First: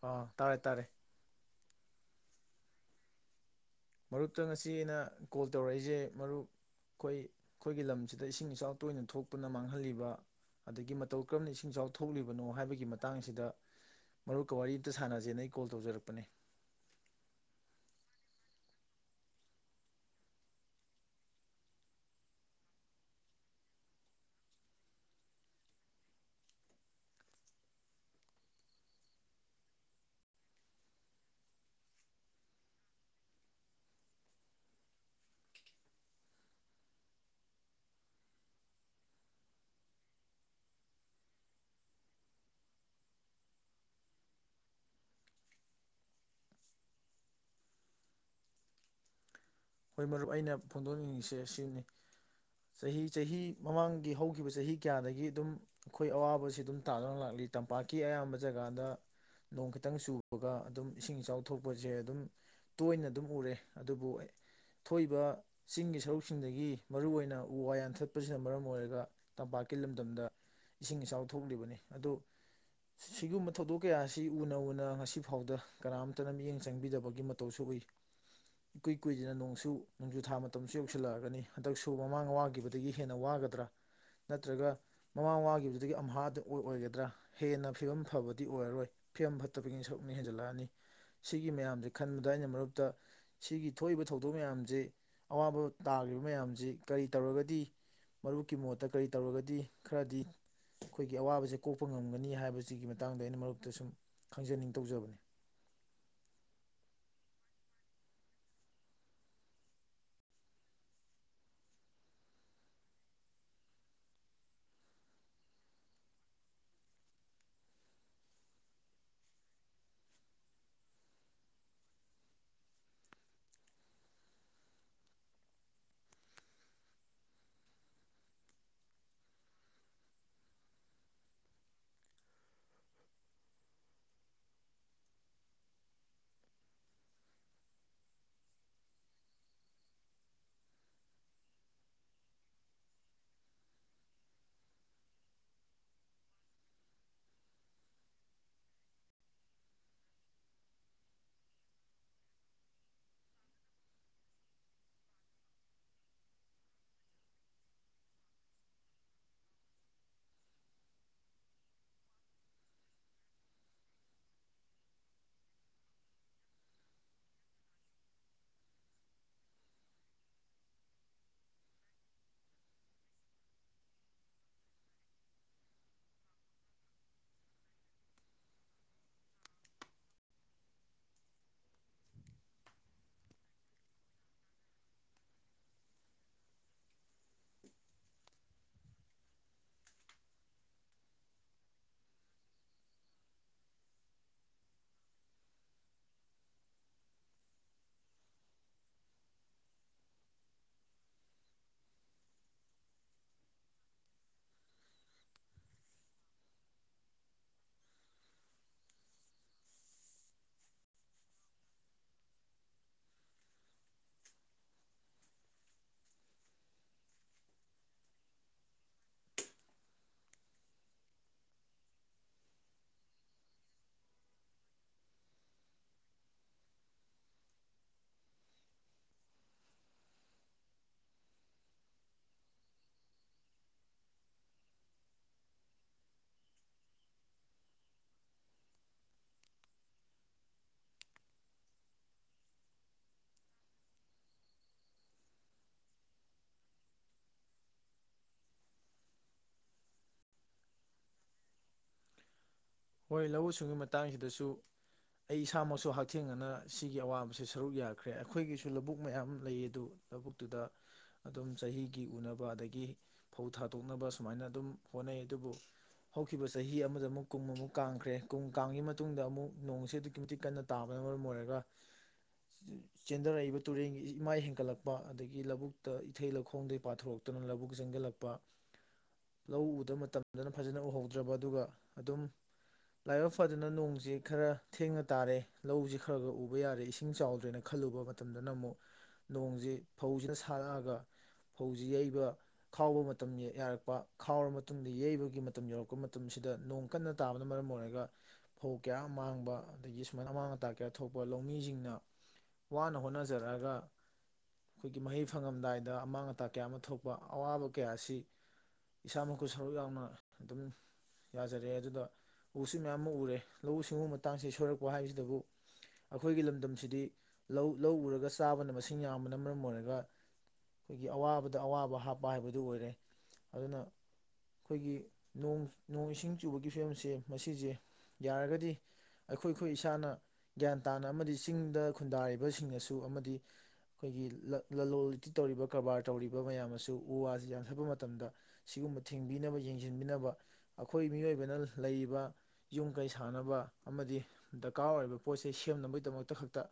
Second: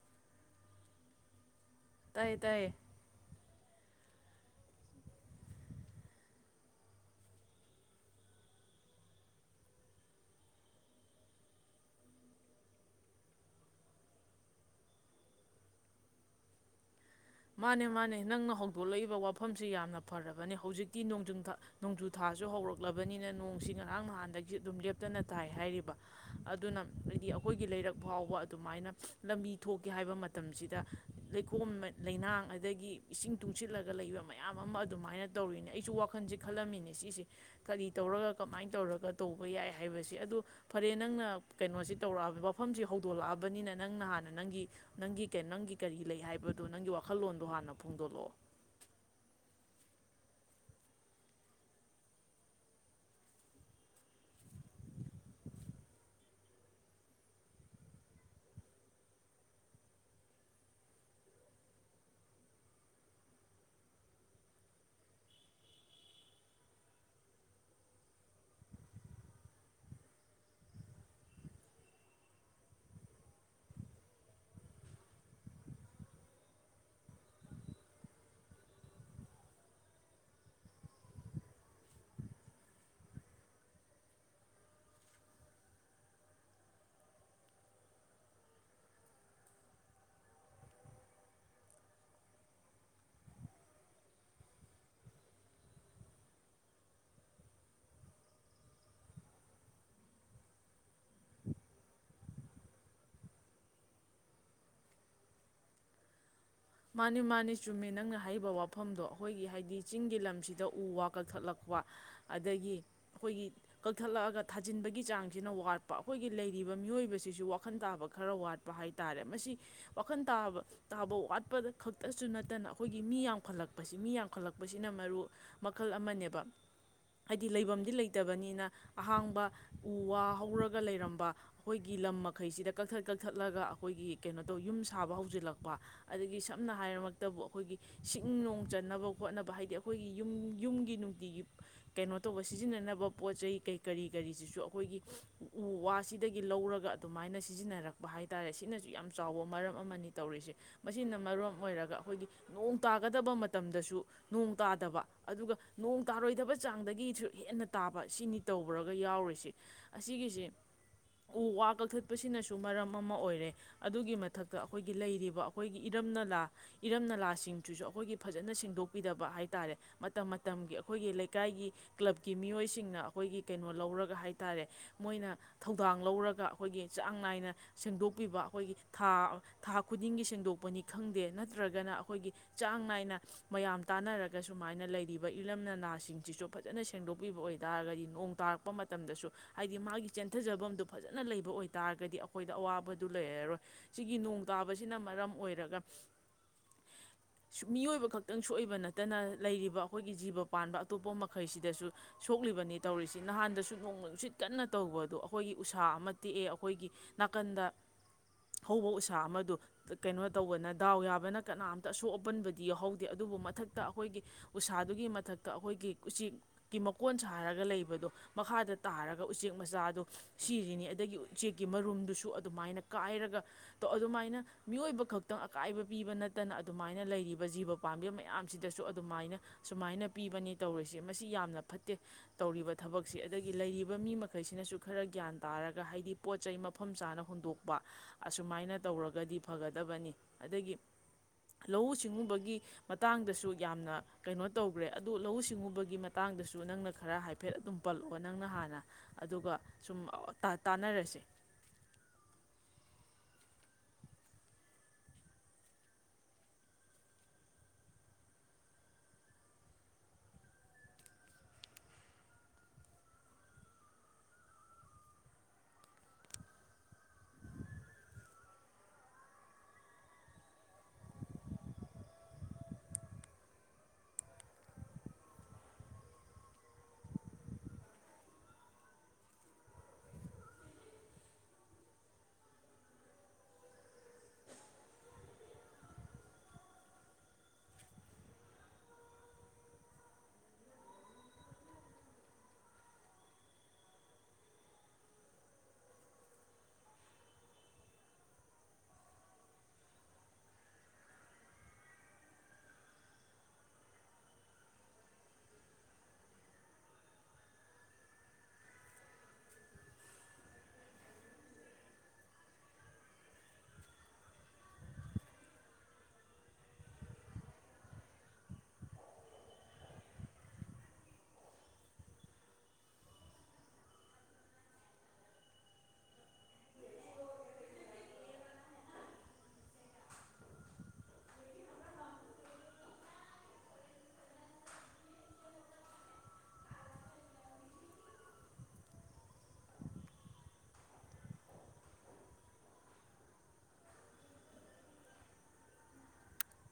ꯑ ꯇꯥꯔꯦ ꯇꯥꯔꯦ ꯇꯥꯏꯌꯦ ꯇꯥꯏꯌꯦ ꯃꯔꯨꯞꯇ ꯉꯁꯤ ꯑꯩꯅ ꯀꯣꯜ ꯇꯧꯔꯛꯏꯖꯦ ꯃꯔꯨꯞ ꯑꯩꯈꯣꯏ ꯑꯩꯈꯣꯏꯒꯤ ꯂꯝꯁꯤꯗ ꯏꯁꯤꯡ ꯏꯆꯥꯎ ꯇꯣꯏꯅ ꯊꯣꯛꯇꯨꯅ ꯃꯥꯡꯍꯜꯂꯤꯕ ꯑꯗꯒꯤ ꯃꯇꯧ ꯀꯔꯝꯅ ꯏꯁꯤꯡ ꯏꯆꯥꯎ ꯊꯣꯛꯂꯤꯕꯅꯣ ꯍꯥꯏꯕꯒꯤ ꯃꯇꯥꯡꯁꯤꯗ ꯃꯔꯨꯞꯀ ꯋꯥꯔꯤꯝꯇꯥ ꯁꯥꯟꯅꯖꯦꯅ ꯑꯩ ꯀꯣꯜ ꯇꯧꯖꯔꯛꯄꯅꯦ ꯃꯥꯅꯦ ꯃꯥꯅꯦ ꯅꯪꯅ ꯍꯧꯗꯣꯛꯂꯛꯏꯕ ꯋꯥꯐꯝꯁꯤ ꯌꯥꯝꯅ ꯐꯔꯕꯅꯦ ꯍꯧꯖꯤꯛꯇꯤ ꯅꯣꯡꯖꯨꯟꯊꯥ ꯅꯣꯡꯖꯨ ꯊꯥꯁꯨ ꯍꯧꯔꯛꯂꯕꯅꯤꯅ ꯅꯣꯡꯁꯤ ꯉꯔꯥꯡ ꯅꯍꯥꯟꯗꯒꯤꯖꯨ ꯑꯗꯨꯝ ꯂꯦꯞꯇꯅ ꯇꯥꯏ ꯍꯥꯏꯔꯤꯕ ꯑꯗꯨꯅ ꯑꯩꯗꯤ ꯑꯩꯈꯣꯏꯒꯤ ꯂꯩꯔꯛ ꯐꯥꯎꯕ ꯑꯗꯨꯃꯥꯏꯅ ꯂꯝꯕꯤ ꯊꯣꯛꯀꯦ ꯍꯥꯏꯕ ꯃꯇꯝꯁꯤꯗ ꯂꯩꯈꯣꯝ ꯃꯌ- ꯂꯩꯅꯥꯡ ꯑꯗꯒꯤ ꯏꯁꯤꯡ ꯇꯨꯡꯁꯤꯜꯂꯒ ꯂꯩꯕ ꯃꯌꯥꯝ ꯑꯃ ꯑꯗꯨꯃꯥꯏꯅ ꯇꯧꯔꯤꯅꯦ ꯑꯩꯁꯨ ꯋꯥꯈꯜꯁꯦ ꯈꯜꯂꯝꯃꯤꯅꯦ ꯁꯤꯁꯦ ꯀꯔꯤ ꯇꯧꯔꯒ ꯀꯃꯥꯏꯟ ꯇꯧꯔꯒ ꯇꯧꯕ ꯌꯥꯏ ꯍꯥꯏꯕꯁꯤ ꯑꯗꯣ ꯐꯔꯦ ꯅꯪꯅ ꯀꯩꯅꯣꯁꯤ ꯇꯧꯔꯛꯑꯕ ꯋꯥꯐꯝꯁꯤ ꯍꯧꯗꯣꯛꯂꯛꯑꯕꯅꯤꯅ ꯅꯪꯅ ꯍꯥꯟꯅ ꯅꯪꯒꯤ ꯅꯪꯒꯤ ꯀꯩꯅ ꯅꯪꯒꯤ ꯀꯔꯤ ꯂꯩ ꯍꯥꯏꯕ ꯑꯗꯣ ꯅꯪꯒꯤ ꯋꯥꯈꯜꯂꯣꯟꯗꯣ ꯍꯥꯟꯅ ꯐꯣꯡꯗꯣꯛꯂꯛꯑꯣ- ꯍꯣꯏ ꯃꯔꯨꯞ ꯑꯩꯅ ꯐꯣꯡꯗꯣꯛꯅꯤꯡꯉꯤꯁꯦ ꯁꯤꯅꯤ ꯆꯍꯤ ꯆꯍꯤ ꯃꯃꯥꯡꯒꯤ ꯍꯧꯈꯤꯕ ꯆꯍꯤ ꯀꯌꯥꯗꯒꯤ ꯑꯗꯨꯝ ꯑꯩꯈꯣꯏ ꯑꯋꯥꯕꯁꯤ ꯑꯗꯨꯝ ꯇꯥꯗꯨꯅ ꯂꯥꯛꯂꯤ ꯇꯝꯄꯥꯛꯀꯤ ꯑꯌꯥꯝꯕ ꯖꯒꯥꯗ ꯅꯣꯡ ꯈꯤꯇꯪ ꯆꯨꯕꯒ ꯑꯗꯨꯝ ꯏꯁꯤꯡ ꯏꯆꯥꯎ ꯊꯣꯛꯄꯖꯦ ꯑꯗꯨꯝ ꯇꯣꯏꯅ ꯑꯗꯨꯝ ꯎꯔꯦ ꯑꯗꯨꯕꯨ ꯑꯩ- ꯊꯣꯛꯏꯕ ꯆꯤꯡꯒꯤ ꯁꯔꯨꯛꯁꯤꯡꯗꯒꯤ ꯃꯔꯨꯑꯣꯏꯅ ꯎ ꯋꯥ ꯌꯥꯟꯊꯠꯄꯖꯤꯅ ꯃꯔꯝ ꯑꯣꯏꯔꯒ ꯇꯝꯄꯥꯛꯀꯤ ꯂꯝꯗꯝꯗ ꯏꯁꯤꯡ ꯏꯆꯥꯎ ꯊꯣꯛꯂꯤꯕꯅꯤ ꯑꯗꯨ ꯁꯤꯒꯨꯝꯕ ꯊꯧꯗꯣꯛ ꯀꯌꯥ ꯑꯁꯤ ꯎꯅ ꯎꯅ ꯉꯁꯤ ꯐꯥꯎꯗ ꯀꯅꯥꯝꯇꯅ ꯃꯤꯠꯌꯦꯡ ꯆꯪꯕꯤꯗꯕꯒꯤ ꯃꯇꯧꯁꯨ ꯎꯏ ꯏꯀꯨꯏ ꯀꯨꯏꯗꯅ ꯅꯣꯡꯁꯨꯨ ꯅꯣꯡꯖꯨ ꯊꯥ ꯃꯇꯝꯁꯨ ꯌꯧꯁꯤꯜꯂꯛꯑꯒꯅꯤ ꯍꯟꯇꯛꯁꯨ ꯃꯃꯥꯡ ꯋꯥꯒꯤꯕꯗꯒꯤ ꯍꯦꯟꯅ ꯋꯥꯒꯗ꯭ꯔꯥ ꯅꯠꯇ꯭ꯔꯒ ꯃꯃꯥꯡ ꯋꯥꯒꯤꯕꯗꯨꯗꯒꯤ ꯑꯝꯍꯥꯗ ꯑꯣꯏ ꯑꯣꯏꯒꯗ꯭ꯔꯥ ꯍꯦꯟꯅ ꯐꯤꯕꯝ ꯐꯕꯗꯤ ꯑꯣꯏꯔꯔꯣꯏ ꯐꯤꯕꯝ ꯐꯠꯇꯕꯒꯤ ꯁꯔꯨꯛꯅ ꯍꯦꯟꯖꯜꯂꯛꯑꯅꯤ ꯁꯤꯒꯤ ꯃꯌꯥꯝꯖꯦ ꯈꯟꯕꯗ ꯑꯩꯅ ꯃꯔꯨꯞꯇ ꯁꯤꯒꯤ ꯊꯣꯛꯏꯕ ꯊꯧꯗꯣꯛ ꯃꯌꯥꯝꯖꯤ ꯑꯋꯥꯕ ꯇꯥꯒ꯭ꯔꯤꯕ ꯃꯌꯥꯝꯖꯤ ꯀꯔꯤ ꯇꯧꯔꯒꯗꯤ ꯃꯔꯨꯞꯀꯤ ꯃꯣꯠꯇ ꯀꯔꯤ ꯇꯧꯔꯒꯗꯤ ꯈꯔꯗꯤ ꯑꯩꯈꯣꯏꯒꯤ ꯑꯋꯥꯕꯖꯦ ꯀꯣꯛꯄ ꯉꯝꯒꯅꯤ ꯍꯥꯏꯕꯁꯤꯒꯤ ꯃꯇꯥꯡꯗ ꯑꯩꯅ ꯃꯔꯨꯞꯇ ꯁꯨꯝ ꯈꯪꯖꯅꯤꯡ ꯇꯧꯖꯕꯅꯤ ꯃꯥꯅꯦ ꯃꯥꯅꯦ ꯆꯨꯝꯃꯦ ꯅꯪꯅ ꯍꯥꯏꯔꯤꯕ ꯋꯥꯐꯝꯗꯣ ꯑꯩꯈꯣꯏꯒꯤ ꯍꯥꯏꯗꯤ ꯆꯤꯡꯒꯤ ꯂꯝꯁꯤꯗ ꯎ ꯋꯥ ꯀꯛꯊꯠꯂꯛꯄ ꯑꯗꯒꯤ ꯑꯩꯈꯣꯏꯒꯤ ꯀꯛꯊꯠꯂꯛꯑꯒ ꯊꯥꯖꯤꯟꯕꯒꯤ ꯆꯥꯡꯖꯤꯅ ꯋꯥꯠꯄ ꯑꯩꯈꯣꯏꯒꯤ ꯂꯩꯔꯤꯕ ꯃꯤꯑꯣꯏꯕꯁꯤꯁꯨ ꯋꯥꯈꯟ ꯇꯥꯕ ꯈꯔ ꯋꯥꯠꯄ ꯍꯥꯏꯇꯥꯔꯦ ꯃꯁꯤ ꯋꯥꯈꯟ ꯇꯥꯕ ꯇꯥꯕ ꯋꯥꯠ ꯄꯗ ꯈꯛꯇꯁꯨ ꯅꯠꯇꯅ ꯑꯩꯈꯣꯏꯒꯤ ꯃꯤ ꯌꯥꯝꯈꯠꯂꯛꯄꯁꯤ ꯃꯤ ꯌꯥꯝꯈꯠꯂꯛꯄꯁꯤꯅ ꯃꯔꯨ ꯃꯈꯜ ꯑꯃꯅꯦꯕ ꯍꯥꯏꯗꯤ ꯂꯩꯕꯝꯗꯤ ꯂꯩꯇꯕꯅꯤꯅ ꯑꯍꯥꯡꯕ ꯎ ꯋꯥ ꯍꯧꯔꯒ ꯂꯩꯔꯝꯕ ꯑꯩꯈꯣꯏꯒꯤ ꯂꯝ ꯃꯈꯩꯁꯤꯗ ꯀꯛꯊꯠ ꯀꯛꯊꯠꯂꯒ ꯑꯩꯈꯣꯏꯒꯤ ꯀꯩꯅꯣ ꯇꯧ ꯌꯨꯝ ꯁꯥꯕ ꯍꯧꯖꯤꯜꯂꯛꯄ ꯑꯗꯒꯤ ꯁꯝꯅ ꯍꯥꯏꯔꯕꯃꯛꯇꯕꯨ ꯑꯩꯈꯣꯏꯒꯤ ꯁꯤꯡ ꯅꯨꯡ ꯆꯟꯅꯕ ꯈꯣꯠꯅꯕ ꯍꯥꯏꯗꯤ ꯑꯩꯈꯣꯏꯒꯤ ꯌꯨꯝ- ꯌꯨꯝꯒꯤ ꯅꯨꯡꯇꯤꯒꯤ ꯀꯩꯅꯣ ꯇꯧꯕ ꯁꯤꯖꯤꯟꯅꯅꯕ ꯄꯣꯠ ꯆꯩ ꯀꯩ ꯀꯔꯤ ꯀꯔꯤꯁꯤꯁꯨ ꯑꯩꯈꯣꯏꯒꯤ ꯎ ꯋꯥꯁꯤꯗꯒꯤ ꯂꯧꯔꯒ ꯑꯗꯨꯃꯥꯏꯅ ꯁꯤꯖꯤꯟꯅꯔꯛꯄ ꯍꯥꯏ ꯇꯥꯔꯦ ꯁꯤꯅꯁꯨ ꯌꯥꯝ ꯆꯥꯎꯕ ꯃꯔꯝ ꯑꯃꯅꯤ ꯇꯧꯔꯤꯁꯦ ꯃꯁꯤꯅ ꯃꯔꯝ ꯑꯣꯏꯔꯒ ꯑꯩꯈꯣꯏꯒꯤ ꯅꯣꯡ ꯇꯥꯒꯗꯕ ꯃꯇꯝꯗꯁꯨ ꯅꯣꯡ ꯇꯥꯗꯕ ꯑꯗꯨꯒ ꯅꯣꯡ ꯇꯥꯔꯣꯏꯗꯕ ꯆꯥꯡꯗꯒꯤꯁꯨ ꯍꯦꯟꯅ ꯇꯥꯕ ꯁꯤꯅꯤ ꯇꯧꯕ꯭ꯔꯒ ꯌꯥꯎꯔꯤꯁꯤ ꯑꯁꯤꯒꯤꯁꯤ ꯎ ꯋꯥ ꯀꯛꯊꯠꯄꯁꯤꯅꯁꯨ ꯃꯔꯝ ꯑꯃ ꯑꯣꯏꯔꯦ ꯑꯗꯨꯒꯤ ꯃꯊꯛꯇ ꯑꯩꯈꯣꯏꯒꯤ ꯂꯩꯔꯤꯕ ꯑ- ꯑꯩꯈꯣꯏꯒꯤ ꯏꯔꯝ ꯅꯂꯥ ꯏꯔꯝ ꯅꯂꯥꯁꯤꯡꯁꯤꯁꯨ ꯑꯩꯈꯣꯏꯒꯤ ꯐꯖꯅ ꯁꯦꯡꯗꯣꯛꯄꯤꯗꯕ ꯍꯥꯏ ꯇꯥꯔꯦ ꯃꯇꯝ ꯃꯇꯝꯒꯤ ꯑꯩꯈꯣꯏꯒꯤ ꯂꯩꯀꯥꯏꯒꯤ ꯀ꯭ꯂꯕꯀꯤ ꯃꯤꯑꯣꯏꯁꯤꯡꯅ ꯑꯩꯈꯣꯏꯒꯤ ꯀꯩꯅꯣ ꯂꯧꯔꯒ ꯍꯥꯏ ꯇꯥꯔꯦ ꯃꯣꯏꯅ ꯊꯧꯗꯥꯡ ꯂꯧꯔꯒ ꯑꯩꯈꯣꯏꯒꯤ ꯆꯥꯡ ꯅꯥꯏꯅ ꯁꯦꯡꯗꯣꯛꯄꯤꯕ ꯑꯩꯈꯣꯏꯒꯤ ꯊꯥ-ꯊꯥ ꯈꯨꯗꯤꯡꯒꯤ ꯁꯦꯡ ꯗꯣꯛꯄꯅꯤ ꯈꯪꯗꯦ ꯅꯠꯇ꯭ꯔꯒꯅ ꯑꯩꯈꯣꯏꯒꯤ ꯆꯥꯡ ꯅꯥꯏꯅ ꯃꯌꯥꯝ ꯇꯥꯟꯅꯔꯒ ꯁꯨꯃꯥꯏꯅ ꯂꯩꯔꯤꯕ ꯏꯔꯝ ꯅꯂꯥꯁꯤꯡꯁꯤꯁꯨ ꯐꯖꯅ ꯁꯦꯡꯗꯣꯛꯄꯤꯕ ꯑꯣꯏꯇꯥꯔꯒꯗꯤ ꯅꯣꯡ ꯇꯥꯔꯛꯄ ꯃꯇꯝꯗꯁꯨ ꯍꯥꯏꯗꯤ ꯃꯥꯒꯤ ꯆꯦꯟꯊꯖꯐꯝꯗꯨ ꯐꯖꯅ ꯂꯩꯕ ꯑꯣꯏꯇꯥꯥꯔꯒꯗꯤ ꯑꯩꯈꯣꯏꯗ ꯑꯋꯥꯕꯗꯨ ꯂꯩꯔꯔꯣꯏ ꯁꯤꯒꯤ ꯅꯣꯡ ꯇꯥꯕꯁꯤꯅ ꯃꯔꯝ ꯑꯣꯏꯔꯒ-ꯃꯤꯑꯣꯏꯕ ꯈꯛꯇꯪ ꯁꯣꯛꯏꯕ ꯅꯠꯇꯅ ꯂꯩꯔꯤꯕ ꯑꯩꯈꯣꯏꯒꯤ ꯖꯤꯕ ꯄꯥꯟꯕ ꯑꯇꯣꯞꯄ ꯃꯈꯩꯁꯤꯗꯁꯨ ꯁꯣꯛꯂꯤꯕꯅꯤ ꯇꯧꯔꯤꯁꯤ ꯅꯍꯥꯟꯗꯁꯨ ꯅꯣꯡ ꯅꯨꯡꯁꯤꯠ ꯀꯟꯅ ꯇꯧꯕꯗꯣ ꯑꯩꯈꯣꯏꯒꯤ ꯎꯁꯥ ꯑꯃ ꯇꯦꯛꯑꯦ ꯑꯩꯈꯣꯏꯒꯤ ꯅꯥꯀꯟꯗ ꯍꯧꯕ ꯎꯁꯥ ꯑꯃꯗꯣ ꯀꯩꯅꯣ ꯇꯧꯕꯅ ꯗꯥꯎ ꯌꯥꯕꯅ ꯀꯅꯥꯝꯇ ꯑꯁꯣꯛ ꯑꯄꯟꯕꯨꯗꯤ ꯌꯥꯎꯍꯧꯗꯦ ꯑꯗꯨꯕꯨ ꯃꯊꯛꯇ ꯑꯩꯈꯣꯏꯒꯤ ꯎꯁꯥꯗꯨꯒꯤ ꯃꯊꯛꯇ ꯑꯩꯈꯣꯏꯒꯤ ꯎꯆꯦꯛꯀꯤ ꯃꯀꯣꯟ ꯁꯥꯔꯒ ꯂꯩꯕꯗꯣ ꯃꯈꯥꯗ ꯇꯥꯔꯒ ꯎꯆꯦꯛ ꯃꯆꯥꯗꯣ ꯁꯤꯔꯤꯅꯤ ꯑꯗꯒꯤ ꯎꯆꯦꯛꯀꯤ ꯃꯔꯨꯝꯗꯨꯁꯨ ꯑꯗꯨꯃꯥꯏꯅ ꯀꯥꯏꯔꯒ ꯇꯣ ꯑꯗꯨꯃꯥꯏꯅ ꯃꯤꯑꯣꯏꯕ ꯈꯛꯇꯪ ꯑꯀꯥꯏꯕ ꯄꯤꯕ ꯅꯠꯇꯅ ꯑꯗꯨꯃꯥꯏꯅ ꯂꯩꯔꯤꯕ ꯖꯤꯕ ꯄꯥꯝꯕꯤ ꯃꯌꯥꯝꯁꯤꯗꯁꯨ ꯑꯗꯨꯃꯥꯏꯅ ꯁꯨꯃꯥꯏꯅ ꯄꯤꯕꯅꯤ ꯇꯧꯔꯤꯁꯦ ꯃꯁꯤ ꯌꯥꯝꯅ ꯐꯠꯇꯦ ꯇꯧꯔꯤꯕ ꯊꯕꯛꯁꯦ ꯑꯗꯒꯤ ꯂꯩꯔꯤꯕ ꯃꯤ ꯃꯈꯩꯁꯤꯅꯁꯨ ꯈꯔ ꯒ꯭ꯌꯥꯟ ꯇꯥꯔꯒ ꯍꯥꯏꯗꯤ ꯄꯣꯠ ꯆꯩ ꯃꯐꯝ ꯆꯥꯅ ꯍꯨꯟꯗꯣꯛꯄ ꯑꯁꯨꯃꯥꯏꯅ ꯇꯧꯔꯒꯗꯤ- ꯐꯒꯗꯕꯅꯤ ꯑꯗꯒꯤ ꯂꯧꯎ ꯁꯤꯡꯎꯕꯒꯤ ꯃꯇꯥꯡꯗꯁꯨ ꯌꯥꯝꯅ ꯀꯩꯅꯣ ꯇꯧꯒ꯭ꯔꯦ ꯑꯗꯨ ꯂꯧꯎ ꯁꯤꯡꯎꯕꯒꯤ ꯃꯇꯥꯡꯗꯁꯨ ꯅꯪꯅ ꯈꯔ ꯍꯥꯏꯐꯦꯠ ꯑꯗꯨꯝ ꯄꯜꯂꯛꯑꯣ ꯅꯪꯅ ꯍꯥꯟꯅ ꯑꯗꯨꯒ ꯁꯨꯝ ꯑ-ꯑ--ꯇꯥꯟ ꯇꯥꯟꯅꯔꯁꯦ ꯍꯣꯏ ꯂꯧꯎ ꯁꯤꯡꯎ ꯃꯇꯥꯡꯁꯤꯗꯁꯨ ꯑꯩ ꯏꯁꯥꯃꯛꯁꯨ ꯍꯛꯊꯦꯡꯅꯅ ꯁꯤꯒꯤ ꯑꯋꯥꯕꯁꯦ ꯁꯔꯨꯛ ꯌꯥꯈ꯭ꯔꯦ ꯑꯩꯈꯣꯏꯒꯤꯁꯨ ꯂꯧꯕꯨꯛ ꯃꯌꯥꯝ ꯂꯩꯌꯦ ꯑꯗꯨ ꯂꯧꯕꯨꯛꯇꯨꯗ ꯑꯗꯨꯝ ꯆꯍꯤꯒꯤ ꯎꯅꯕ ꯑꯗꯒꯤ ꯐꯧ ꯊꯥꯗꯣꯛꯅꯕ ꯁꯨꯃꯥꯏꯅ ꯑꯗꯨꯝ ꯍꯣꯠꯅꯩ ꯑꯗꯨꯕꯨ ꯍꯧꯈꯤꯕ ꯆꯍꯤ ꯑꯃꯗ ꯑꯃꯨꯛ ꯀꯨꯝꯃꯃꯨꯛ ꯀꯥꯡꯈ꯭ꯔꯦ ꯀꯨꯝ ꯀꯥꯡꯉꯤ ꯃꯇꯨꯡꯗ ꯑꯃꯨꯛ ꯅꯣꯡꯁꯦ ꯑꯗꯨꯛꯀꯤ ꯃꯇꯤꯛ ꯀꯟꯅ ꯇꯥꯕꯅ ꯃꯔꯝ ꯑꯣꯏꯔꯒ ꯆꯦꯟꯊꯔꯛꯏꯕ ꯇꯨꯔꯦꯟꯒꯤ ꯏꯃꯥꯏ ꯍꯦꯟꯒꯠꯂꯛꯄ ꯑꯗꯒꯤ ꯂꯧꯕꯨꯛꯇ ꯏꯊꯩ ꯂꯧꯈꯣꯡꯗꯒꯤ ꯄꯥꯊꯣꯔꯛꯇꯨꯅ ꯂꯧꯕꯨꯛ ꯆꯦꯟꯖꯤꯜꯂꯛꯄ ꯂꯧ ꯎꯗꯕ ꯃꯇꯝꯗꯅ ꯐꯖꯅ ꯎꯍꯧꯗ꯭ꯔꯕ ꯑꯗꯨꯒ ꯑꯗꯨꯝ ꯂꯥꯏꯕꯛ ꯐꯗꯅ ꯅꯣꯡꯁꯤ ꯈꯔ ꯊꯦꯡꯅ ꯇꯥꯔꯦ ꯂꯧꯁꯤ ꯈꯔ ꯈꯔ ꯎꯕ ꯌꯥꯔꯦ ꯏꯁꯤꯡ ꯆꯥꯎꯗ꯭ꯔꯦꯅ ꯈꯜꯂꯨꯕ ꯃꯇꯝꯗꯅ ꯑꯃꯨꯛ ꯅꯣꯡꯁꯤ ꯐꯧꯁꯤꯅ ꯁꯥꯠꯂꯛꯑꯒ ꯐꯧꯁꯤ ꯌꯩꯕ ꯈꯥꯎꯕ ꯃꯇꯝ ꯌꯥꯔꯛꯄ ꯈꯥꯎꯔ ꯃꯇꯝꯗ ꯌꯩꯕꯒꯤ ꯃꯇꯝ ꯌꯧꯔꯛꯄ ꯃꯇꯝꯁꯤꯗ ꯅꯣꯡ ꯀꯟꯅ ꯇꯥꯕꯅ ꯃꯔꯝ ꯑꯣꯏꯔꯒ ꯐꯧ ꯀꯌꯥ ꯑꯃ ꯃꯥꯡꯕ ꯑꯗꯒꯤ ꯁꯨꯃꯥꯏꯅ ꯑꯃꯥꯡ ꯑꯇꯥ ꯀꯌꯥ ꯊꯣꯛꯄ ꯂꯧꯃꯤꯁꯤꯡꯅ ꯋꯥꯅ ꯍꯣꯠꯅꯖꯔꯛꯑꯒ ꯑꯩꯈꯣꯏꯒꯤ ꯃꯍꯩ ꯐꯪꯉꯝꯗꯥꯏꯗ ꯑꯃꯥꯡ ꯑꯇꯥ ꯀꯌꯥ ꯑꯃ ꯊꯣꯛꯄ ꯑꯋꯥꯕ ꯀꯌꯥ ꯑꯁꯤ ꯏꯁꯥꯃꯛꯁꯨ ꯁꯔꯨꯛ ꯌꯥꯎꯅ ꯑꯗꯨꯝ ꯌꯥꯖꯔꯛꯑꯦ ꯑꯗꯨꯒ ꯎꯁꯨ ꯃꯌꯥꯝ ꯑꯃ ꯎꯔꯦ ꯂꯧꯎ ꯁꯤꯡꯎ ꯃꯇꯥꯡꯁꯦ ꯁꯣꯏꯔꯛꯄ ꯍꯥꯏꯕꯁꯤꯗꯕꯨ ꯑꯩꯈꯣꯏꯒꯤ ꯂꯝꯗꯝꯁꯤꯗꯤ ꯂꯧ- ꯂꯧ ꯎꯔꯒ ꯆꯥꯕꯅ ꯃꯁꯤꯡ ꯌꯥꯝꯕꯅ ꯃꯔꯝ ꯑꯣꯏꯔꯒ ꯑꯩꯈꯣꯏꯒꯤ ꯑꯋꯥꯕꯗ ꯑꯋꯥꯕ ꯍꯥꯞꯄ ꯍꯥꯏꯕꯗꯨ ꯑꯣꯏꯔꯦ ꯑꯗꯨꯅ ꯑꯩꯈꯣꯏꯒꯤ ꯅꯣꯡ-ꯅꯣꯡ ꯏꯁꯤꯡ ꯆꯨꯕꯒꯤ ꯐꯤꯕꯝꯁꯦ ꯃꯁꯤꯁꯦ ꯌꯥꯔꯒꯗꯤ ꯑꯩꯈꯣꯏꯈꯣꯏ ꯏꯁꯥꯅ ꯒ꯭ꯌꯥꯟ ꯇꯥꯅ ꯑꯃꯗꯤ ꯆꯤꯡꯗ ꯈꯨꯟꯗꯥꯔꯤꯕꯁꯤꯡꯅꯁꯨ ꯑꯃꯗꯤ ꯑꯩꯈꯣꯏꯒꯤ ꯂ-ꯂꯂꯣꯟ ꯏꯇꯤꯛ ꯇꯧꯔꯤꯕ ꯀꯔꯕꯥꯔ ꯇꯧꯔꯤꯕ ꯃꯌꯥꯝꯅꯁꯨ ꯎ ꯋꯥꯁꯤ ꯌꯥꯟꯊꯠꯄ ꯃꯇꯝꯗ ꯁꯤꯒꯨꯝꯕ ꯊꯤꯡꯕꯤꯅꯕ ꯌꯦꯡꯁꯤꯟꯕꯤꯅꯕ ꯑꯩꯈꯣꯏ ꯃꯤꯑꯣꯏꯕꯅ ꯂꯩꯔꯤꯕ ꯌꯨꯝ-ꯀꯩ ꯁꯥꯟꯅꯕ ꯑꯃꯗꯤ ꯗꯔꯀꯥꯔ ꯑꯣꯏꯔꯤꯕ ꯄꯣꯠ ꯆꯩꯩ ꯁꯦꯝꯅꯕꯒꯤꯗꯃꯛꯇ ꯈꯛꯇ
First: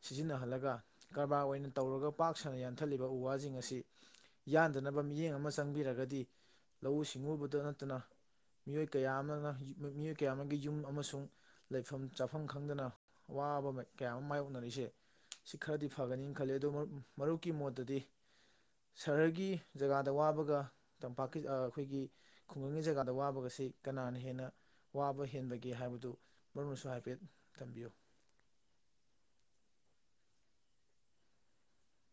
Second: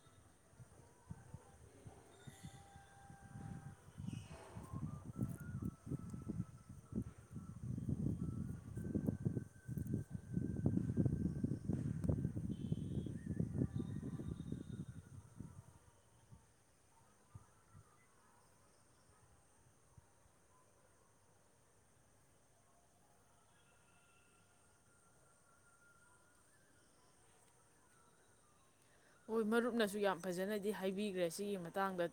ꯁꯤꯖꯤꯟꯅꯍꯜꯂꯒ ꯀꯔꯕꯥꯔ ꯑꯣꯏꯅ ꯇꯧꯔꯒ ꯄꯥꯛ ꯁꯟꯅ ꯌꯥꯟꯊꯠꯂꯤꯕ ꯎ- ꯋꯥꯁꯤꯡ ꯑꯁꯤ ꯌꯥꯟꯗꯅꯕ ꯃꯤꯠꯌꯦꯡ ꯑꯃ ꯆꯪꯕꯤꯔꯒꯗꯤ ꯂꯧꯎ ꯁꯤꯡꯎꯕꯗ ꯅꯠꯇꯅ ꯃꯤꯑꯣꯏ ꯀꯌꯥ ꯑꯃ ꯅ ꯃꯤꯑꯣꯏ ꯀꯌꯥ ꯑꯃꯒꯤ ꯌꯨꯝ ꯑꯃꯁꯨꯡ ꯂꯩꯐꯝ-ꯆꯥꯐꯝ ꯈꯪꯗꯅ ꯑꯋꯥꯕ ꯀꯌꯥ ꯑꯃ ꯃꯥꯥꯏꯌꯣꯛꯅꯔꯤꯁꯦ ꯁꯤ ꯈꯔꯗꯤ ꯐꯒꯅꯤꯅ ꯈꯜꯂꯤ ꯑꯗꯨꯨ ꯃꯔꯨꯞꯀꯤ ꯃꯣꯠꯇꯗꯤ ꯁꯍꯔꯒꯤ ꯖꯒꯥꯗ ꯋꯥꯕꯒ ꯇꯝꯄꯥꯛꯀꯤ ꯑꯩꯈꯣꯏꯒꯤ ꯈꯨꯡꯒꯪꯒꯤ ꯖꯒꯥꯗ ꯋꯥꯕꯒꯁꯤ ꯀꯅꯥꯅ ꯍꯦ ꯍꯦꯟꯅ ꯋꯥꯕ ꯍꯦꯟꯕꯒꯦ ꯍꯥꯏꯕꯗꯨ ꯃꯔꯨꯞꯅꯁꯨ ꯍꯥꯏꯐꯦꯠ ꯊꯝꯕꯤꯌꯨ ꯍꯣꯏ ꯃꯔꯨꯞꯅꯁꯨ ꯌꯥꯝ ꯐꯖꯅꯗꯤ ꯍꯥꯏꯕꯤꯒ꯭ꯔꯦ ꯁꯤꯒꯤ ꯃꯇꯥꯡꯗ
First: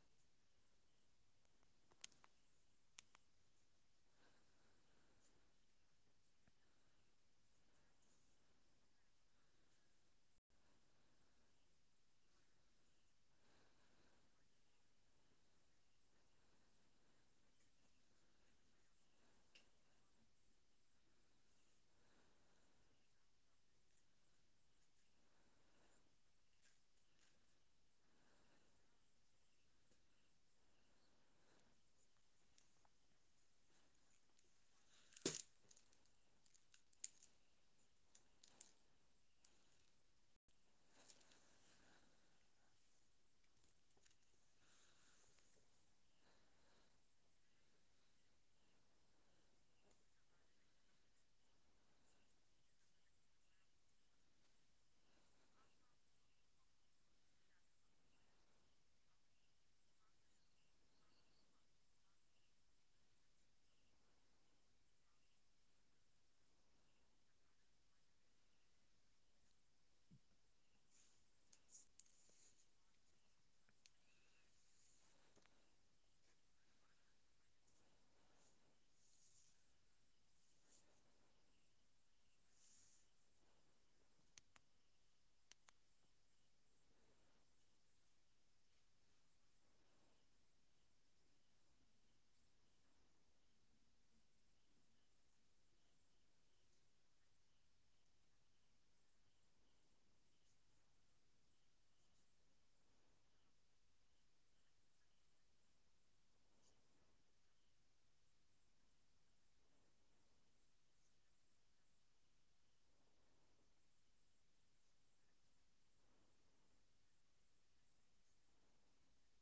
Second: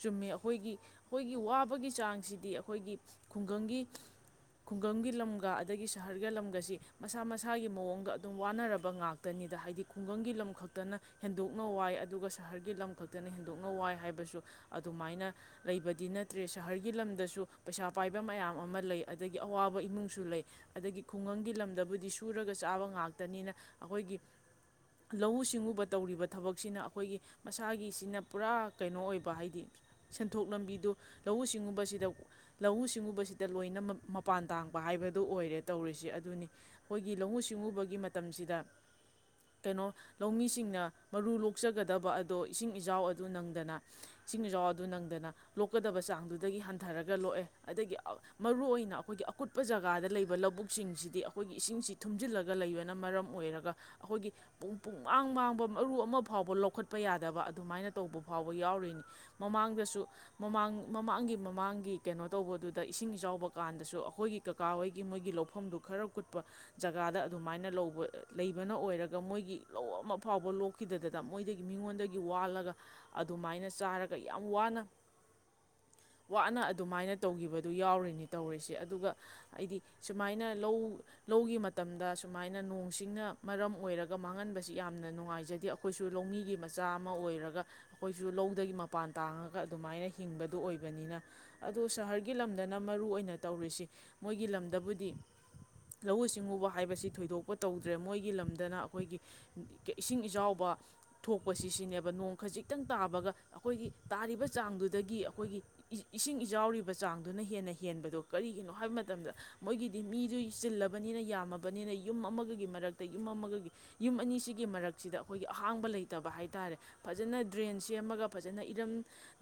ꯆꯨꯝꯃꯤ ꯑꯩꯈꯣꯏꯒꯤ-ꯑꯩꯈꯣꯏꯒꯤ ꯋꯥꯕꯒꯤ ꯆꯥꯡꯁꯤꯗꯤ ꯑꯩꯈꯣꯏꯒꯤ ꯈꯨꯡꯒꯪꯒꯤ-ꯈꯨꯡꯒꯪꯒꯤ ꯂꯝꯒ ꯑꯗꯒꯤ ꯁꯍꯔꯒꯤ ꯂꯝꯒꯁꯤ ꯃꯁꯥ-ꯃꯁꯥꯒꯤ ꯃꯑꯣꯡꯒ ꯑꯗꯨꯝ ꯋꯥꯅꯔꯕ ꯉꯥꯛꯇꯅꯤꯗ ꯍꯥꯏꯗꯤ ꯈꯨꯡꯒꯪꯒꯤ ꯂꯝ ꯈꯛꯇꯅ ꯍꯦꯟꯗꯣꯛꯅ ꯋꯥꯏ ꯑꯗꯨꯒ ꯁꯍꯔꯒꯤ ꯂꯝ ꯈꯛꯇꯅ ꯍꯦꯟꯗꯣꯛꯅ ꯋꯥꯏ ꯍꯥꯏꯕꯁꯨ ꯑꯗꯨꯃꯥꯏꯅ ꯂꯩꯕꯗꯤ ꯅꯠꯇ꯭ꯔꯦ ꯁꯍꯔꯒꯤ ꯂꯝꯗꯁꯨ ꯄꯩꯁꯥ ꯄꯥꯏꯕ ꯃꯌꯥꯝ ꯑꯃ ꯂꯩ ꯑꯗꯒꯤ ꯑꯋꯥꯕ ꯏꯃꯨꯡꯁꯨ ꯂꯩ ꯑꯗꯒꯤ ꯈꯨꯡꯒꯪꯒꯤ ꯂꯝꯗꯕꯨꯗꯤ ꯁꯨꯔꯒ ꯆꯥꯕ ꯉꯥꯛꯇꯅꯤꯅ ꯑꯩꯈꯣꯏꯒꯤ ꯂꯧꯎ ꯁꯤꯡꯎꯕ ꯇꯧꯔꯤꯕ ꯊꯕꯛꯁꯤꯅ ꯑꯩꯈꯣꯏꯒꯤ ꯃꯁꯥꯒꯤꯁꯤꯅ ꯄꯨꯔꯥ ꯀꯩꯅꯣ ꯑꯣꯏꯕ ꯍꯥꯏꯗꯤ ꯁꯦꯟꯊꯣꯛ ꯂꯝꯕꯤꯗꯨ ꯂꯧꯎ ꯁꯤꯡꯎꯕꯁꯤꯗ ꯂꯧꯎ ꯁꯤꯡꯎꯕꯁꯤꯗ ꯂꯣꯏꯅꯃꯛ ꯃꯄꯥꯟ ꯇꯥꯡꯕ ꯍꯥꯏꯕꯗꯨ ꯑꯣꯏꯔꯦ ꯇꯧꯔꯤꯁꯦ ꯑꯗꯨꯅꯤ ꯑꯩꯈꯣꯏꯒꯤ ꯂꯧꯎ ꯁꯤꯡꯎꯕꯒꯤ ꯃꯇꯝꯁꯤꯗ ꯀꯩꯅꯣ ꯂꯧꯃꯤꯁꯤꯡꯅ ꯃꯔꯨ ꯂꯣꯛꯆꯒꯗꯕ ꯑꯗꯣ ꯏꯁꯤꯡ ꯏꯆꯥꯎ ꯑꯗꯨ ꯅꯪꯗꯅ ꯏꯁꯤꯡ ꯏꯆꯥꯎ ꯑꯗꯨ ꯅꯪꯗꯅ ꯂꯣꯛꯀꯗꯕ ꯆꯥꯡꯗꯨꯗꯒꯤ ꯍꯟꯊꯔꯒ ꯂꯣꯛꯑꯦ ꯑꯗꯒꯤ ꯃꯔꯨ ꯑꯣꯏꯅ ꯑꯩꯈꯣꯏꯒꯤ ꯑꯀꯨꯠꯄ ꯖꯒꯥꯗ ꯂꯩꯕ ꯂꯧꯕꯨꯛꯁꯤꯡꯁꯤꯗꯤ ꯑꯩꯈꯣꯏꯒꯤ ꯏꯁꯤꯡꯁꯤ ꯊꯨꯝꯖꯤꯜꯂꯒ ꯂꯩꯕꯅ ꯃꯔꯝ ꯑꯣꯏꯔꯒ ꯑꯩꯈꯣꯏꯒꯤ ꯄꯨꯡ-ꯄꯨꯡꯃꯥꯡ ꯃꯥꯡꯕ ꯃꯔꯨ ꯑꯃ ꯐꯥꯎꯕ ꯂꯧꯈꯠꯄ ꯌꯥꯗꯕ ꯑꯗꯨꯃꯥꯏꯅ ꯇꯧꯕ ꯐꯥꯎꯕ ꯌꯥꯎꯔꯤꯅꯤ ꯃꯃꯥꯡꯗꯁꯨ ꯃꯃꯥꯡ-ꯃꯃꯥꯡꯒꯤ ꯃꯃꯥꯡꯒꯤ ꯀꯩꯅꯣ ꯇꯧꯕꯗꯨꯗ ꯏꯁꯤꯡ ꯏꯆꯥꯎꯕ ꯀꯥꯟꯗꯁꯨ ꯑꯩꯈꯣꯏꯒꯤ ꯀꯀꯥ ꯍꯣꯏꯒꯤ ꯃꯣꯏꯒꯤ ꯂꯧꯐꯝꯗꯨ ꯈꯔ ꯀꯨꯠꯄ ꯖꯒꯥꯗ ꯑꯗꯨꯃꯥꯏꯅ ꯂꯧꯕ-ꯂꯩꯕꯅ ꯑꯣꯏꯔꯒ ꯃꯣꯏꯒꯤ ꯂꯧ ꯑꯃ ꯐꯥꯎꯕ ꯂꯣꯛꯄ ꯀꯨꯞꯈꯤꯗꯗꯗ ꯃꯣꯏꯗꯒꯤ ꯃꯤꯉꯣꯟꯗꯒꯤ ꯋꯥꯜꯂꯒ ꯑꯗꯨꯃꯥꯏꯅ ꯆꯥꯔꯒ ꯌꯥꯝ ꯋꯥꯅ-ꯋꯥꯅ ꯑꯗꯨꯃꯥꯏꯅ ꯇꯧꯒꯤꯕꯗꯨ ꯌꯥꯎꯔꯤꯅꯤ ꯇꯧꯔꯤꯁꯦ ꯑꯗꯨꯒ ꯑꯩꯏꯗꯤ ꯁꯨꯃꯥꯏꯅ ꯂꯧ-ꯂꯧꯒꯤ ꯃꯇꯝꯗ ꯁꯨꯃꯥꯏꯅ ꯅꯣꯡꯁꯤꯡꯅ ꯃꯔꯝ ꯑꯣꯏꯔꯒ ꯃꯥꯡꯍꯟꯕꯁꯤ ꯌꯥꯝꯅ ꯅꯨꯡꯉꯥꯏꯖ ꯗꯤ ꯑꯩꯈꯣꯏꯁꯨ ꯂꯧꯃꯤꯒꯤ ꯃꯆꯥ ꯑꯃ ꯑꯣꯏꯔꯒ ꯑꯩꯈꯣꯏꯁꯨ ꯂꯧꯗꯒꯤ ꯃꯄꯥꯟ ꯇꯥꯡꯉꯒ ꯑꯗꯨꯃꯥꯏꯅ ꯍꯤꯡꯕꯗꯨ ꯑꯣꯏꯕꯅꯤꯅ ꯑꯗꯨ ꯁꯍꯔꯒꯤ ꯂꯝꯗꯅ ꯃꯔꯨꯏ ꯑꯣꯏꯅ ꯇꯧꯔꯤꯁꯤ ꯃꯣꯏꯒꯤ ꯂꯝꯗꯕꯨꯗꯤ ꯂꯧꯎ ꯁꯤꯡꯎꯕ ꯍꯥꯏꯕꯁꯤ ꯊꯣꯏꯗꯣꯛꯄ ꯇꯧꯗ꯭ꯔꯦ ꯃꯣꯏꯒꯤ ꯂꯝꯗꯅ ꯑꯩꯈꯣꯏꯒꯤ ꯏꯁꯤꯡ ꯏꯖꯥꯎ ꯄꯥ-ꯊꯣꯛꯄꯁꯤ ꯁꯤꯅꯦꯕ ꯅꯣꯡ ꯈꯖꯤꯛꯇꯪ ꯇꯥꯕꯒ ꯑꯩꯈꯣꯏꯒꯤ ꯇꯥꯔꯤꯕ ꯆꯥꯡꯗꯨꯗꯒꯤ ꯑꯩꯈꯣꯏꯒꯤ ꯏꯁꯤꯡ ꯏꯆꯥꯎꯔꯤꯕ ꯆꯥꯡꯗꯨꯅ ꯍꯦꯟꯅ ꯍꯦꯟꯕꯗꯣ ꯀꯔꯤꯒꯤꯅꯣ ꯍꯥꯏꯕ ꯃꯇꯝꯗ ꯃꯣꯏꯒꯤꯗꯤ ꯃꯤꯗꯨ ꯆꯤꯜꯂꯕꯅꯤꯅ ꯌꯥꯝꯃꯕꯅꯤꯅ ꯌꯨꯝ ꯑꯃꯒꯒꯤ ꯃꯔꯛꯇ ꯌꯨꯝ ꯑꯃꯒꯒꯤ ꯌꯨꯝ ꯑꯅꯤꯁꯤꯒꯤ ꯃꯔꯛꯁꯤꯗ ꯑꯩꯈꯣꯏꯒꯤ ꯑꯍꯥꯡꯕ ꯂꯩꯇꯕ ꯍꯥꯏꯇꯥꯔꯦ ꯐꯖꯅ ꯗ꯭ꯔꯦꯟ ꯁꯦꯝꯃꯒ ꯐꯖꯅ ꯏꯔꯝ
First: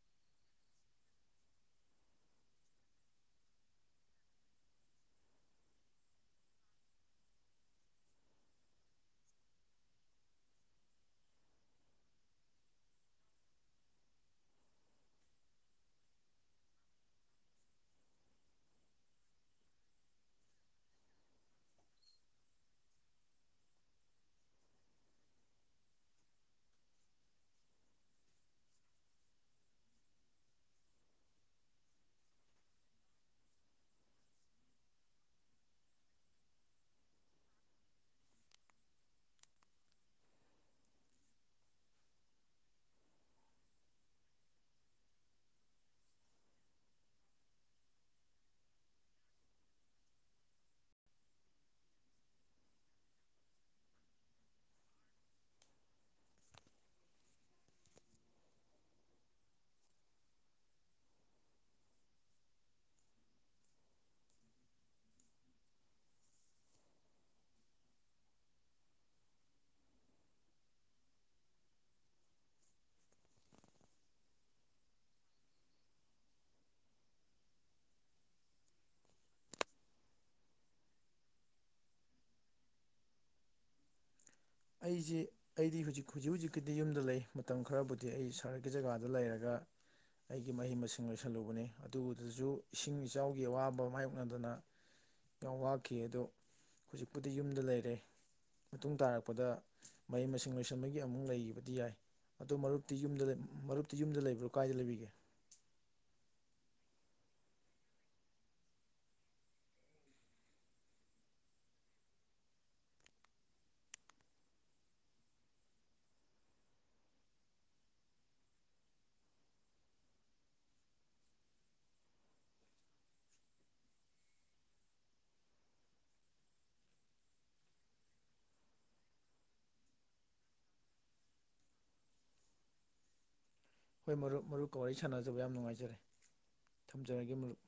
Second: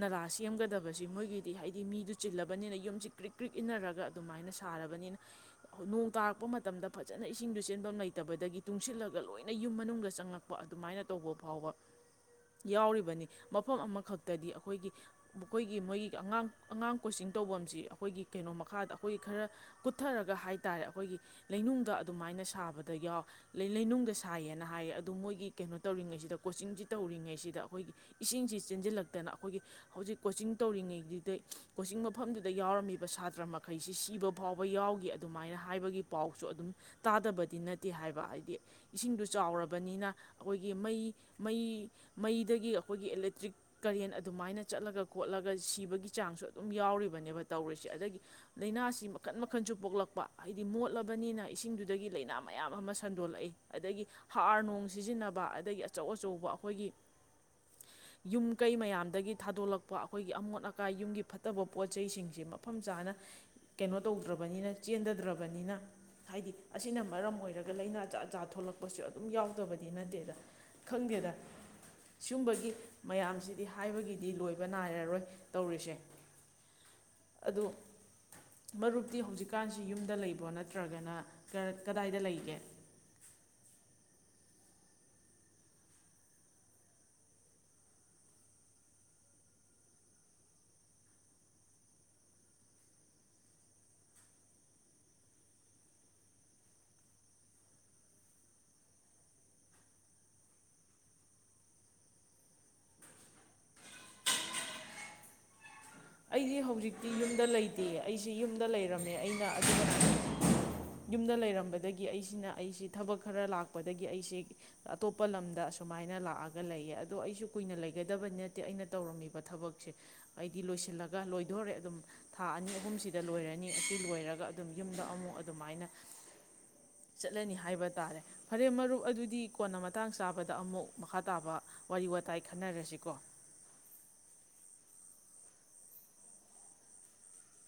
ꯅꯂꯥ ꯁꯦꯝꯒꯗꯕꯁꯤ ꯃꯣꯏꯒꯤꯗꯤ ꯍꯥꯏꯗꯤ ꯃꯤꯗꯨ ꯆꯤꯜꯂꯕꯅꯤꯅ ꯌꯨꯝꯁꯤ ꯀ꯭ꯔꯤꯛ ꯀ꯭ꯔꯤꯛ ꯏꯟꯅꯔꯒ ꯑꯗꯨꯃꯥꯏꯅ ꯁꯥꯔꯕꯅꯤꯅ ꯅꯣꯡ ꯇꯥꯔꯛꯄ ꯃꯇꯝꯗ ꯐꯖꯅ ꯏꯁꯤꯡꯗꯨ ꯆꯦꯟꯕꯝ ꯂꯩꯇꯕꯗꯒꯤ ꯇꯨꯡꯁꯤꯜꯂꯒ ꯂꯣꯏꯅ ꯌꯨꯝ ꯃꯅꯨꯡꯗ ꯆꯪꯉꯛ ꯑꯗꯨꯃꯥꯏꯅ ꯇꯧꯕ ꯐꯥꯎꯕ ꯌꯥꯎꯔꯤꯕꯅꯤ ꯃꯐꯝ ꯑꯃꯈꯛꯇꯗꯤ ꯑꯩꯈꯣꯏꯒꯤ ꯑꯩꯈꯣꯏꯒꯤ ꯃꯣꯏꯒꯤ ꯑꯉꯥꯡ ꯑꯉꯥꯡ ꯀꯣꯆꯤꯡ ꯇꯧꯕꯐꯝꯁꯤ ꯑꯩꯈꯣꯏꯒꯤ ꯀꯩꯅꯣ ꯃꯈꯥꯗ ꯑꯩꯈꯣꯏ ꯈꯔ ꯀꯨꯊꯔꯒ ꯍꯥꯏꯇꯔꯦ ꯑꯩꯈꯣꯏꯒꯤ ꯂꯩꯅꯨꯡꯗ ꯑꯗꯨꯃꯥꯏꯅ ꯁꯥꯕꯗ ꯌꯥꯎ ꯂꯩꯅꯨꯡꯗ ꯁꯥꯏꯌꯦꯅ ꯍꯥꯏꯌꯦ ꯑꯗꯨ ꯃꯣꯏꯒꯤ ꯀꯩꯅꯣ ꯇꯧꯔꯤꯉꯩꯁꯤꯗ ꯀꯣꯆꯤꯡꯁꯤ ꯇꯧꯔꯤꯉꯩꯁꯤꯗ ꯑꯩꯈꯣꯏꯒꯤ ꯏꯁꯤꯡꯁꯤ ꯆꯦꯟꯁꯤꯜꯂꯛꯇꯅ ꯑꯩꯈꯣꯏꯒꯤ ꯍꯧꯖꯤꯛ ꯀꯣꯆꯤꯡ ꯇꯧꯔꯤꯉꯩꯗꯨꯗ ꯀꯣꯆꯤꯡ ꯃꯐꯝꯗꯨꯗ ꯌꯥꯎꯔꯝꯃꯤꯕ ꯁꯥꯇ꯭ꯔ ꯃꯈꯩꯁꯤ ꯁꯤꯕ ꯐꯥꯎꯕ ꯌꯥꯎꯈꯤ ꯑꯗꯨꯃꯥꯏꯅ ꯍꯥꯏꯕꯒꯤ ꯄꯥꯎꯁꯨ ꯑꯗꯨꯝ ꯇꯥꯗꯕꯗꯤ ꯅꯠꯇꯦ ꯍꯥꯏꯕ ꯍꯥꯏꯗꯤ ꯏꯁꯤꯡꯗꯨ ꯆꯥꯎꯔ ꯅꯤꯅ ꯑꯩꯈꯣꯏꯒꯤ ꯃꯩ-ꯃꯩ-ꯃꯩꯗꯒꯤ ꯑꯩꯈꯣꯏꯒꯤ ꯑꯦꯂꯦꯛꯇ꯭ꯔꯤꯛ ꯀꯔꯦꯟ ꯑꯗꯨꯃꯥꯏꯅ ꯆꯠꯂꯒ ꯈꯣꯠꯂꯒ ꯁꯤꯕꯒꯤ ꯆꯥꯡꯁꯨ ꯑꯗꯨꯝ ꯌꯥꯎꯔꯤꯕꯅꯦꯕ ꯇꯧꯔꯤꯁꯦ ꯑꯗꯒꯤ ꯂꯩꯅꯥꯁꯤ ꯃꯈꯟ ꯃꯈꯟꯁꯨ ꯄꯣꯛꯂꯛꯄ ꯍꯥꯏꯗꯤ ꯃꯣꯠꯂꯕꯅꯤꯅ ꯏꯁꯤꯡꯗꯨꯗꯒꯤ ꯂꯩꯅꯥ ꯃꯌꯥꯝ ꯑꯃ ꯁꯟꯗꯣꯛꯂꯛꯏ ꯑꯗꯒꯤ ꯍꯥꯔ ꯅꯨꯡ ꯁꯤꯖꯤꯟꯅꯕ ꯑꯗꯒꯤ ꯑꯆꯧ-ꯑꯆꯧꯕ ꯑꯈꯣꯏꯒꯤ ꯌꯨꯝ ꯀꯩ ꯃꯌꯥꯝꯗꯒꯤ ꯊꯥꯗꯣꯛꯂꯛꯄ ꯑꯈꯣꯏꯒꯤ ꯑꯃꯣꯠ ꯑꯀꯥꯏ ꯌꯨꯝꯒꯤ ꯐꯠꯇꯕ ꯄꯣꯠ ꯆꯩ ꯁꯤꯡꯁꯤ ꯃꯐꯝ ꯆꯥꯅ ꯀꯩꯅꯣ ꯇꯧꯗ꯭ꯔꯕꯅꯤꯅ ꯆꯦꯟꯗꯗ꯭ꯔꯕꯅꯤꯅ ꯍꯥꯏꯗꯤ ꯑꯁꯤꯅ ꯃꯔꯝ ꯑꯣꯏꯔꯒ ꯂꯩꯥꯏꯅꯥ ꯖꯥꯠ-ꯖꯥꯠ ꯊꯣꯛꯂꯛꯄꯁꯨ ꯑꯗꯨꯝ ꯌꯥꯎꯗꯕꯗꯤ ꯅꯠꯇꯦꯗ ꯈꯪꯗꯦꯗ ꯁꯤꯒꯨꯝꯕꯒꯤ ꯃꯌꯥꯝꯁꯤꯗꯤ ꯍꯥꯏꯕꯒꯤꯗꯤ ꯂꯣꯏꯕ ꯅꯥꯏꯔꯔꯣꯏ ꯇꯧꯔꯤꯁꯦ ꯑꯗꯣ ꯃꯔꯨꯞꯇꯤ ꯍꯧꯖꯤꯛꯀꯥꯟꯁꯤ ꯌꯨꯝꯗ ꯂꯩꯕꯣ ꯅꯠꯇ꯭ꯔꯒꯅ ꯀꯗꯥꯏꯗ ꯂꯩꯒꯦ ꯑꯩꯁꯤ ꯑꯩꯗꯤ ꯍꯧꯖꯤꯛ-ꯍꯧꯖꯤꯛ ꯍꯧꯖꯤꯛꯀꯤꯗꯤ ꯌꯨꯝꯗ ꯂꯩ ꯃꯇꯝ ꯈꯔꯕꯨꯗꯤ ꯑꯩ ꯁꯍꯔꯒꯤ ꯖꯒꯥꯗ ꯂꯩꯔꯒ ꯑꯩꯒꯤ ꯃꯍꯩ ꯃꯁꯤꯡ ꯂꯣꯏꯁꯜꯂꯨꯕꯅꯤ ꯑꯗꯨꯒꯤꯗꯁꯨ ꯏꯁꯤꯡ ꯏꯆꯥꯎꯒꯤ ꯑꯋꯥꯕ ꯃꯥꯏꯌꯣꯛꯅꯗꯅ ꯌꯥꯝ ꯋꯥꯈꯤ ꯑꯗꯣ ꯍꯧꯖꯤꯛꯄꯨꯗꯤ ꯌꯨꯝꯗ ꯂꯩꯔꯦ ꯃꯇꯨꯡ ꯇꯥꯔꯛ ꯄꯗ ꯃꯍꯩ ꯃꯁꯤꯡ ꯂꯣꯏꯁꯟꯕꯒꯤ ꯑꯃꯨꯛ ꯂꯩꯒꯤꯕꯗꯤ ꯌꯥꯏ ꯑꯗꯨ ꯃꯔꯨꯞꯇꯤ ꯌꯨꯝꯗ ꯂꯩ ꯃꯔꯨꯞꯇꯤ ꯌꯨꯝꯗ ꯂꯩꯕ꯭ꯔꯣ ꯀꯥꯏꯗ ꯂꯩꯕꯤꯒꯦ? ꯑꯩꯗꯤ ꯍꯧꯖꯤꯛꯇꯤ ꯌꯨꯝꯗ ꯂꯩꯇꯤꯌꯦ ꯑꯩꯁꯤ ꯌꯨꯝꯗ ꯂꯩꯔꯝꯃꯦ ꯑꯩꯅ ꯑꯗꯨꯒ ꯌꯨꯝꯗ ꯂꯩꯔꯝꯕꯗꯒꯤ ꯑꯩꯁꯤꯅ ꯑꯩꯁꯤ ꯊꯕꯛ ꯈꯔ ꯂꯥꯛꯄꯗꯒꯤ ꯑꯩꯁꯤ ꯑꯇꯣꯞꯄ ꯂꯝꯗ ꯑꯁꯨꯃꯥꯏꯅ ꯂꯥꯛꯑꯒ ꯂꯩꯌꯦ ꯑꯗꯣ ꯑꯩꯁꯨ ꯀꯨꯏꯅ ꯂꯩꯒꯗꯕ ꯅꯠꯇꯦ ꯑꯩꯅ ꯇꯧꯔꯝꯃꯤꯕ ꯊꯕꯛꯁꯦ ꯑꯩꯗꯤ ꯂꯣꯏꯁꯤꯜꯂꯛ ꯒ ꯂꯣꯏꯗꯣꯔꯦ ꯑꯗꯨꯝ ꯊꯥ ꯑꯅꯤ-ꯑꯍꯨꯝꯁꯤꯗ ꯂꯣꯏꯔꯅꯤ ꯑꯁꯤ ꯂꯣꯏꯔꯒ ꯑꯗꯨꯝ ꯌꯨꯝꯗ ꯑꯃꯨꯛ ꯑꯗꯨꯃꯥꯏꯅ ꯆꯠꯂꯅꯤ ꯍꯥꯏꯕ ꯇꯥꯔꯦ ꯐꯔꯦ ꯃꯔꯨꯞ ꯑꯗꯨꯗꯤ ꯀꯣꯟꯅ ꯃꯇꯥꯡ ꯆꯥꯕꯗ ꯑꯃꯨꯛ ꯃꯈꯥ ꯇꯥꯕ ꯋꯥꯔꯤ ꯋꯥꯇꯥꯏ ꯈꯟꯅꯔꯁꯤꯀꯣ꯫ ꯍꯣꯏ ꯃꯔꯨꯞ ꯃꯔꯨꯞꯀ ꯋꯥꯔꯤ ꯁꯥꯟꯅꯖꯕ ꯌꯥꯝ ꯅꯨꯡꯉꯥꯏꯖꯔꯦ ꯊꯝꯖꯔꯒꯦ ꯃꯔꯨꯞ꯫